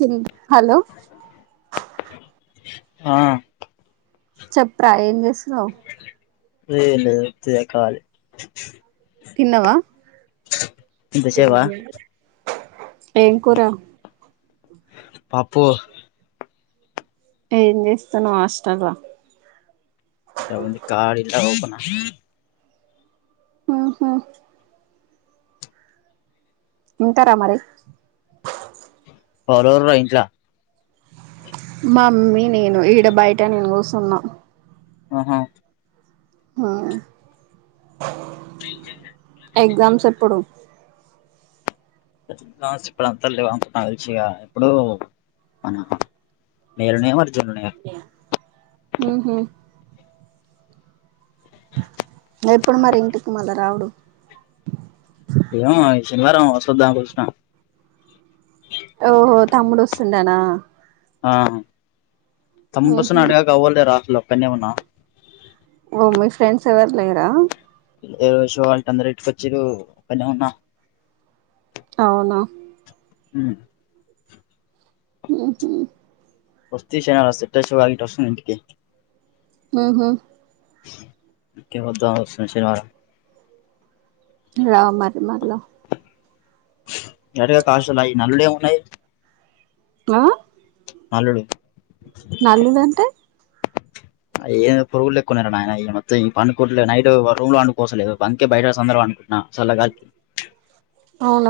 హ్మ్ హలో ఆ చెప్పరా ఏం చేస్తున్నావు ఏం లేదు ఇగ ఖాళీ తిన్నవా ఇంతసేపా [unintelligible] ఏం కూరా పాపు ఏం చేస్తాను హాస్టలా ఏవండీ కార్డు ఇట్లా ఓపన్ జీ ఆహా వింటారా మరి ఫరుయిట్లా మా మమ్మీ నేను ఈడ బయట నేను కూర్చున్నా ఆహా ఆ ఎగ్జామ్స్ ఎప్పుడు ఇప్పుడు అంతా అ కలిసిగా ఇప్పుడు మన నేరునే మ జుడి హ హ ఎప్పుడు మరి ఇంటికి మళా రావడు ఏయ్యో శనివారం అశోద్దా కృష్ణ ఓహో తమ్ముడు వస్తుందనా ఆ తం పసం ఉహు అడుగావ్వాలలే రాహల కన్యామన్నా ఓ మీ ఫ్రెండ్స్ ఎవరు లేరా ఏష వాళ్ అందరు ఇటుకొచ్చిరు కళ ఉన్నా అవునా హ ఆహ వస్తతిషనాల సట్షో వస్తు ఇంంటికకి ఆహా ఇకే వద్దాస్తు శవ రా మరి మరిలో ఎరక కాశలయి నల్ న ఆ నాలుడు నల్లులు అంటే ఏం పురుగులు లేక్కున్నన్నారు నాయన ఈ మొం పడుకోవలే నైట్ రూమ్ లో అండుకోసలేదు పంకే బయటందరనుకుంట నా చాలా కాకి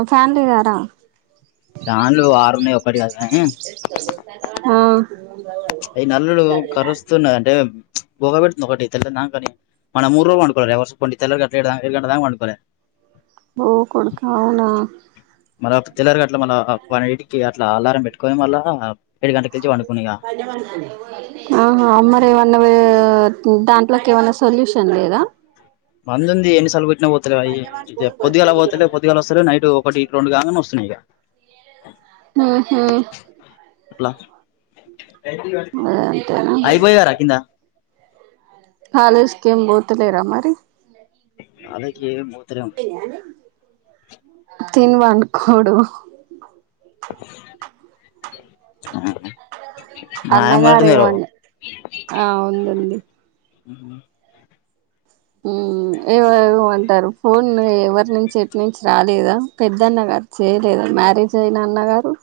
[unintelligible] దాన్లో ఓ ఆరున్నాయ్ ఓ పది కాదు కానీ ఆ ఈ నల్లులు కరుస్తున్నా అంటే గురక పెట్తుంది ఒకటే తెల్లారినా కాని మొన్న మూడు రోజులు పండుకోలే [unintelligible] తెల్లార గట్లా ఏడు గంటల దాకా పనుకోలే బో కొడుతే అవునా [unintelligible] అట్ల మన పన్నెండింటికి అట్లా అలా పెట్కో మళ్ ఏడు గంట కలించి పండుకునిక ఆహ అమ్మరి ఏమన్నా దాంట్లోకి ఏమన్నా సొల్యూషన్ లేదా వంద ఉంది ఎన్ని సార్లు పోతలే అ పద్దిగాలా పోతలే పద్గాల వస్తే నైట్ రొండు కాగానే వస్తున్నాయి ఆహా అట్లా అద అంత అయిపోయారా కింద కాలేజకిం పోతలేరా మరి అదకే అయిపోనయ అండి తిని పనుకోడు మా నాయనమ్మ అంటున్నారు అన్నగారేమని ఆ ఉంది ఉంది ఆ ఏవేవో అంటారు ఫోన్ ఎవరి నుంచి ఎటు నుంచి రాలేదా పెద్దన్న గారు చేయలేదా మ్యారేజ్ అయిన అన్నగారు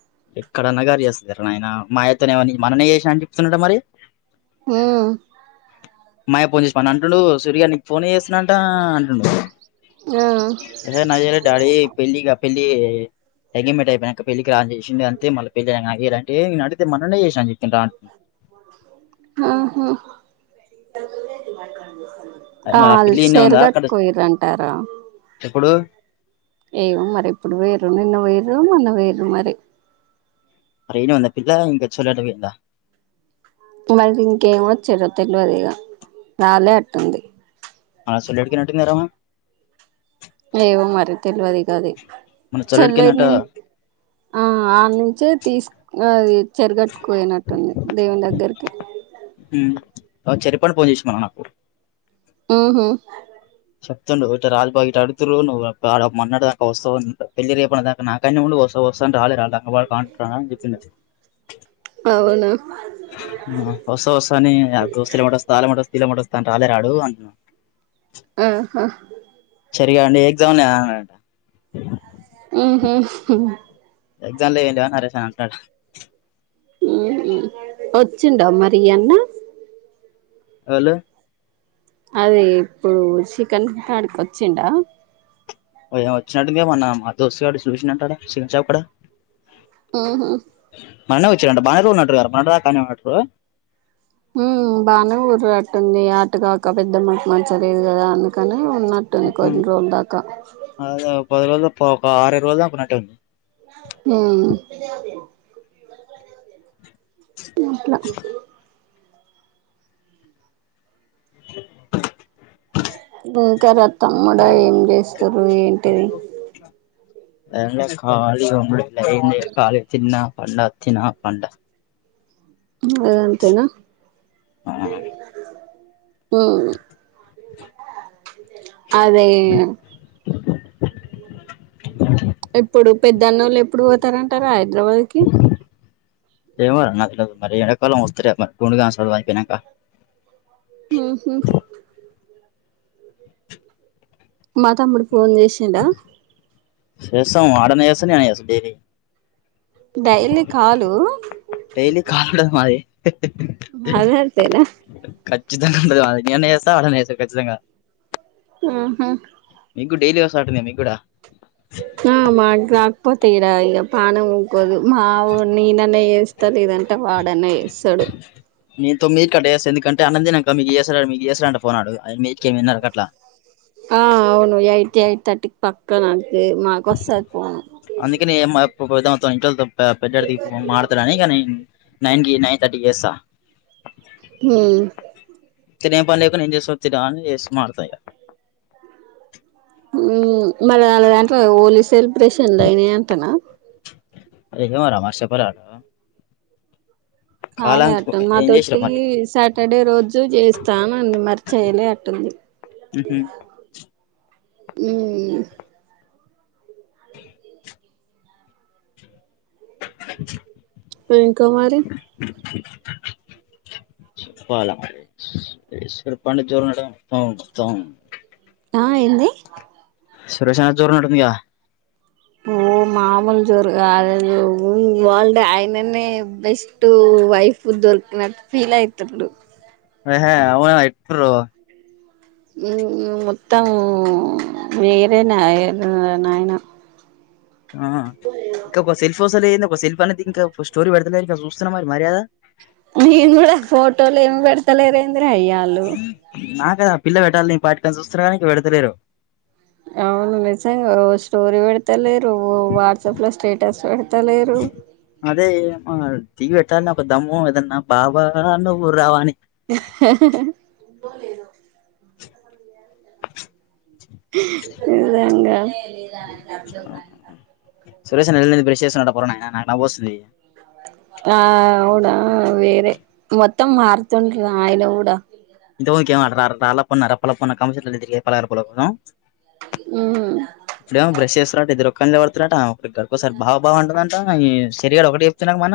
ఎక్కడన్నా గారు చేస్తరు ఆయన మాయతోనే మన్ననే చేసిన అని చెపుతున్నాడు మరి మ్మ్ మా అయ్యా ఫోన్ చేసిన అంటుండు సూరియగ నీకు ఫోన్ చేస్తున్నా అంటుండు ఆ పెళ్లి ఎంగేమెంట్ అయిపోయినాక పెళ్లికి రాండి అంతే మళ్ళ పెళ్లి ఇలా అడిగితే మన్ననే చేసాను అని చెప్పిండ్రా ఆహా అదే మరి ఆ పిల్ల ఈడనే ఉందా సేర్గట్ అక్కడ కోయరంటారా ఇప్పుడు ఏమో మరి ఇప్పుడు వేరు నిన్న వేరు మొన్న వేరు మరి ఇన్నే ఉంద పిల్ల ఇం చల్డం వందా తెలవదు ఇగా నాలే అట్టుంది అసలు ఏటికన్నట్టు విరమ ఏమో మరి తెలివదు ఇగ అది మన చోలేటికి చల్లటి ఏందంట ను ఆ వాళ్ళ నుంచే తీసు అదే చెరిగట్టుకోయనట్టుంది దేవుని దగ్గరికి అ చెరిప్పడి పోన్ చేసినాడు నాకు మ్మ్ హ్మ్ చెప్తుండు ఇటు రాజ బాగ్ ఇటు అడుగుతుండ్రు నువ్వు ఒక మన్నాడు దాకా వస్తావు పెళ్ళి రేపన దాకా నాకనే ఉండు వస్త వస్తాని రానే రాల వాళ్ళు బాగుండ్ర అని చెప్పిండట అవునా వస్తా వస్తా అని దోస్తలు ఎమ్మట వాస్త వల్ల ఎమ్మట వాస్త వీళ్ళ మట వస్తాను రానే రాడు అంట ఆహా సరిగా అండి ఎగ్జామ్ న మ్మ్ హ్మ్ హు ఎగ్జామ్లో ఏంటివి అని నరేష్ అంటన్నాడు మ్మ్ హ్మ్ వచ్చిండ మరి అన్న హలో అదే ఇప్పుడు చికెన్ కాడికి వచ్చిండా ఏమో వచ్చినట్టు ఉందిగా మొన్న మా దోస్తుగాడు చూసిండంట ఆడ చికెన్ షాప్ కాడ మ్ హ్ మొన్ననే వచ్చిండంట బన ఉన్నటురు మన [inaudible] హ్ బానే ఊర అట్టు ఉంది అటుగాక పెద్దమ్మకు మంచిగా లేదా అన్న అక్కనే ఉన్నట్టుంది అదే కొన్ని రోజుల్ దాకా ఒక పది రోజులు ఒక ఆరై ఐదు రోజులు దాకా ఉన్నట్టుంది. మ్ మట్లా ఉ కరబ్ తమ్ముడా ఏం చేస్తున్రు ఏంటిది. ఏం లే కాలిగా ఉన్న ఏం లే కాలి తిన్న. పండ అచ్చిన పండ అదంతేనా ఆ మ్ అదే ఎప్పుడు పెద్దన్నోళ్ళు ఎప్పుడు పోతారంటరా హైదరాబాద్కి ఏమో నాక్ మరి ఎండాకాలం వస్తారేమో గుండుగాని చదువు అయిపోయినాక మ్ హ్ మా తమ్ముడు ఫోన్ చేసిండా చేస్తం వాడ్ అన్న చేస్తాడు నేనన్న చేస్తా డైలీ డైలీ కాలు కదా మరి అదంతేనా కచ్చితంగా ఉండదు నేనన్న చేస్తా వాడన్న చేస్తాడు కచ్చితంగా ఆహ మీకు కూడా డైలీ వస్తంటయ్ మీకు గుడా ఆ మాక్ రక్పోతే ఈడ ఇగ పానం ఊకోదు. మా అవ్వో నేనన్న చేస్తా లేదంటే వాడన్న చేస్తాడు మీతో మీరు కట్ చేస్తా ఎందుకంటే అన్నం తిన్నంక మీక్ చేస్తాడట మీక్ చేస్తారట ఫోన్ అడుగు ఎనిమిదింటికి ఎనిమిదిన్నర అట్లా ఆ అవును ఎయిట్ ఎయిట్ థర్టీకి పక్క నా అందుకని ఏం ఇంట్లోళ తోని పెద్దడిది మాట్లాడుతడని ఇగ నేన్ నైన్కి నైన్ తర్టీ చేస్తా హ తినే పనేకు నింజే వతిరా అ ఏస్ మతా [unintelligible] హు మళ్ళ అల్లదంట హోలీ సెలబ్రేషన్ ఆయిని అంటనా ఏమో రా చెప్పాలే అల్లు కాలే అటుంది ఏం చేసిరా మాతోటి మరి సాటర్డే రోజు చేస్తాను అండి మరి చేయలే అటుంది ఉహు. హు ఇంకామరి చెప్పాలా ఈసారి పండగ చేరిందటగా మరి ఇంకా మొత్తం ఆ ఎంది సురేష్ అన్నది జోరున్నట్టు ఉందిగా ఓ మామూలు జోరు కాదు ఉ వరల్డ్ ఆయననే బెస్ట్ వైఫ్ దొరికినట్టు ఫీల్ అయితుప్పుడు ఎహే అవునా ఎప్పుడు మొత్తం వేరే నాయె నాయన ఆహా ఇంకాప్ప శల్ సురేష్ అన్న ఏంది ఒక శిల్ప అనేది ఇంకా స్టోరీ పెడతలే ఇ చూస్తు మరి మర్యాద నేను కూడా ఫోటోలు ఏమి పెడతలేరేం అందరే అయ్యాలు కదా ఆ పిల్ల పెట్టాలి నీ పాటికని చూస్తున్నా కా పెడతలేరు అవును మెసేజ్ ఎవరు స్టోరి వెడతలెర్ ఓ వాట్సాప్ లో స్టేటస్ పెడతలేరు టీ వెట్టా అ దమ్మం ఏదన్నా బాబా ఊర్ రావాణి ఇలాంగా మ సురేష్ అన్న నెల బ్రష్ చేస్తున్నడట పోరా నాయనా నాకు నవ్వొస్తుంది ఆ అవుడా వేరే మొత్తం మారుతుండ ఆయన కూడా ర అలా పన్న రప్పలా ప కౌన్ పలా ప [unintelligible] ఉ ఎద్దరు క పడుతున్న ఒక గడుకోసారి బావ బావ ఉంటుందంటారగా ఒకటి చెప్తున్నా మన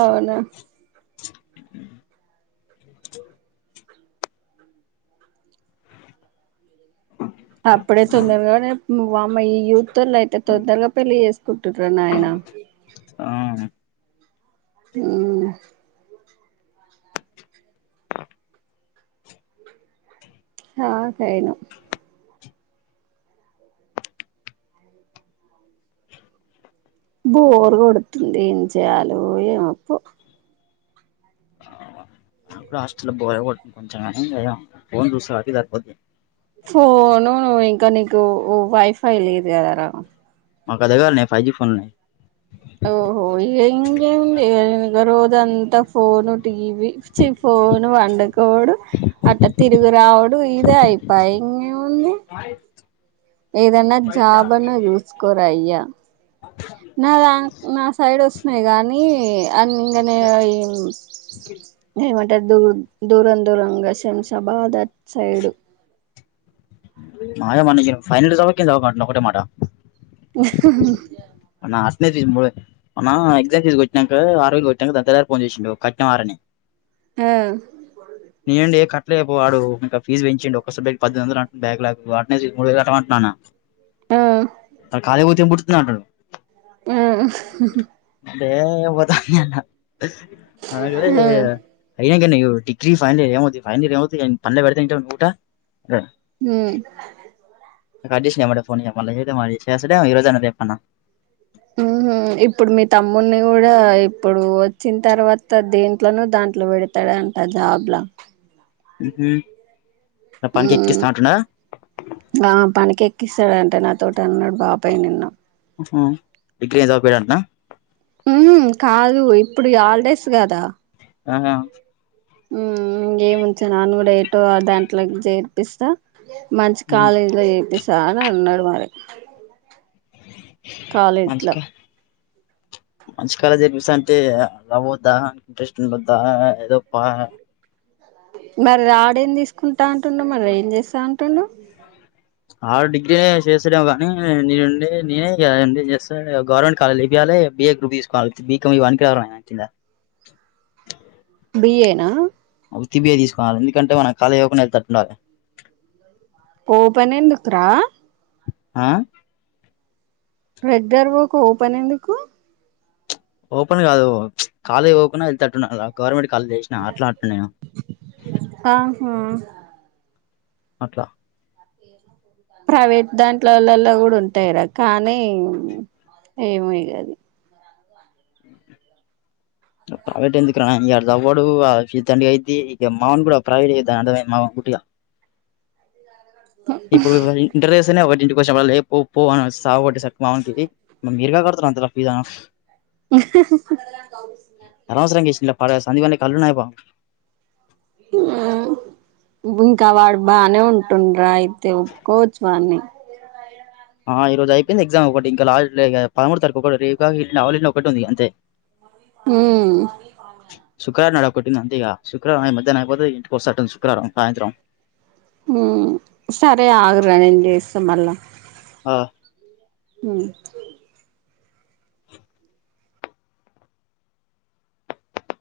అవునా ఆ అప్పుడే తొందరగానే వమ్మ ఈ యూతులో అయితే తొందరగా పెళ్లి చేస్త కుట్టన్నాయనా ఆ హ్ హా కెయాను బోరు కొడుతుంది. ఏం చేయాలో ఏమో పో ఎప్పుడు హాస్టల్లో బోరే కొడుతుంది. కొంచెం గానీ ఫోన్ చూస్త ఆది సరిపోద్ది. ఫోను ఇంకా నీకు వైఫై లేదు గాదార మాకు అదే గాదాన్నే ఫైవ్ జీ ఫోనులున్నాయి. ఓహో ఇగ ఇంగేముంది. [unintelligible] గంతా ఫోను టీవి చ్చి ఫోన్ వండుకోవడు అట్ట తిరుగు రావుడు. ఈ ఇదే అయిపాయి ఇంగే ఏదన్నా జాబ్ అన్నా చూసుకోరా అయ్యా నా నా సైడ్ వస్తున్నాయి కానీ అ ఇంగా నే ఏమ దూ దూరం దూరంగా శంషాబాద్ అటు సైడు మా అయ్య మొన్న ఫైనల్ [unintelligible] ఒకటే మాట. హ్ హ్ [unintelligible] మొన్న ఎక్సమ్ ఫీస్ కొట్టినంకా ఆరు వేలు కోట్టినంకా దాని తర్వాత ఫోన్ చేసిండు కట్టినా వారా అని. ఆ నేను డే కట్. రేపు వాడు ఇంకా ఫీజ్ పెంచిండు. [unintelligible] బ్యాక్ పద్దెనిమిది వందలు అంటుడు బ్యాక్ లాగ్ [unintelligible] మూడు వేలు కట్టా మంటుడు అన్న ఆ ఆ కాలేజ్ కి పోతే ఏం పుడ్ [unintelligible] అంటడు. హ్ అదే పోతా అన్న నాన్నకు ఆ తెలువదిగా ఏం ఇంకేన్ని నువు డిగ్రీ ఫైనాల్ ఇయర్ ఏం వాద్దు ఫైనాల్ ఇయర్ ఏం వాద్దు పనిలో పెడితేనే వింటావు నువ్వు గిట్ల హ్ కట్ చేసిండు ఏమ్మటే మళ్ళా చేయలే చేస్తా డేమో ఈ రోజు అన్న రేపు అన్న హ్ హ్ ఇప్పుడు మీ తమ్మున్నీ కూడా ఇప్పుడు వచ్చిన తర్వాత దీంట్లోన దాంట్లో పెడతాడు అంటా జాబ్ లా. హు హు. హ్మ్ ఆ పనికే ఎక్కి క్కిస్తాడంట నా తోటి అన్నాడు బాబాయ్ నిన్న. హ్ హ్ డిగ్రీ ఏం చదువుపియడంటానా. హ్ కాదు ఇప్పుడు హాలిడేస్ గాదా ఆహా. హ్మ్ ఇంకేముంచాను అన్ని కూడా ఏటో దాంట్లకి చేర్పిస్తా. మంచి ఉహు కాలేజీ లో చేపిస్త. చానా అన్నాడు మరి. కాలే ఇట్లా మంచిగా మంచి కాలేజ్ చేర్పిస్తా అంటే ఆ వద్దా ఇంట్రెస్ట్ ఉండొద్దా ఏదో పా. మరి రాడేం తీసుకుంటా అంటుండు మరి ఏం చేస్తా అంటుండు. ఆ డిగ్రీ చేస్తాడేమో కానీ నేనుండి నేనే గవర్నమెంట్ కాలేజ్ ఎపియాలి బిఏ గ్రూప్ తీసుకోవాలి బికామ్ ఇవన్నీ పనికిరావు రా వాని కింద. బి ఏ నా. ఉత్తి బి ఏ తీసుకువాలి ఎందుకంటే మనం కాలేజ్ ఓపెన్ ఐతట్టు ఉండాలి. ఓపెన్ ఎందుకు రా. ఆ బెడ్డరకు ఓపెన్ ఎందుకు. ఓపన్ కాదు కాలేజ్ ఓపెన్ అయితట్టు ఉండాలి గవర్నమెంట్. కళ్ళు చేసినా అట్లా అంటునేనా ఆహా అట్లా. ప్రైవేట్ దాంట్లోలలో కూడా ఉంటాయిరా కానీ ఏమో ఇగ అది. ప్రైవేట్ ఎందుకు రా ఇగ ఆడు చదువుడు ఆ ఫీజ్ దండుగాయితాది మా వోడుగూడ ప్రైవేట్ చేయోదు అన్ని అర్ధం అయింది. ఇప్పుడు ఈ ఇంటర్ చేస్తేనే ఒకటంటే పోషవ్వ లే పో పో అని సాగొట్టేసరికి మా ఓనికి మ మీరుగా కడతారు అంత ఫీజ సందిగానే కళ్ళున్నాయయిబ ఇంకా వాడు బానే ఉంటుండ్రా అయితే ఒప్పుకోవచ్చు వాన్ని ఆ ఈ రోజు అయిపోయింది ఎగ్జామ్ ఒకటి ఇం లా పదమూడు తారీకు ఒకటి రేపు కాక ఎల్లుండి ఒకటి ఉంది అంతే హ్మ్ శుక్రవారం నాడు ఒకటి ఉంది అందే ఇగ శుక్రవారం అయి మధ్యానం ఐపోతే ఇగ ఇంటి కోస్తాటు శుక్రవారం సాయంత్రం సరే ఆగరా నేను చేస్తా మళ్ళా ఆ హ్మ్మ్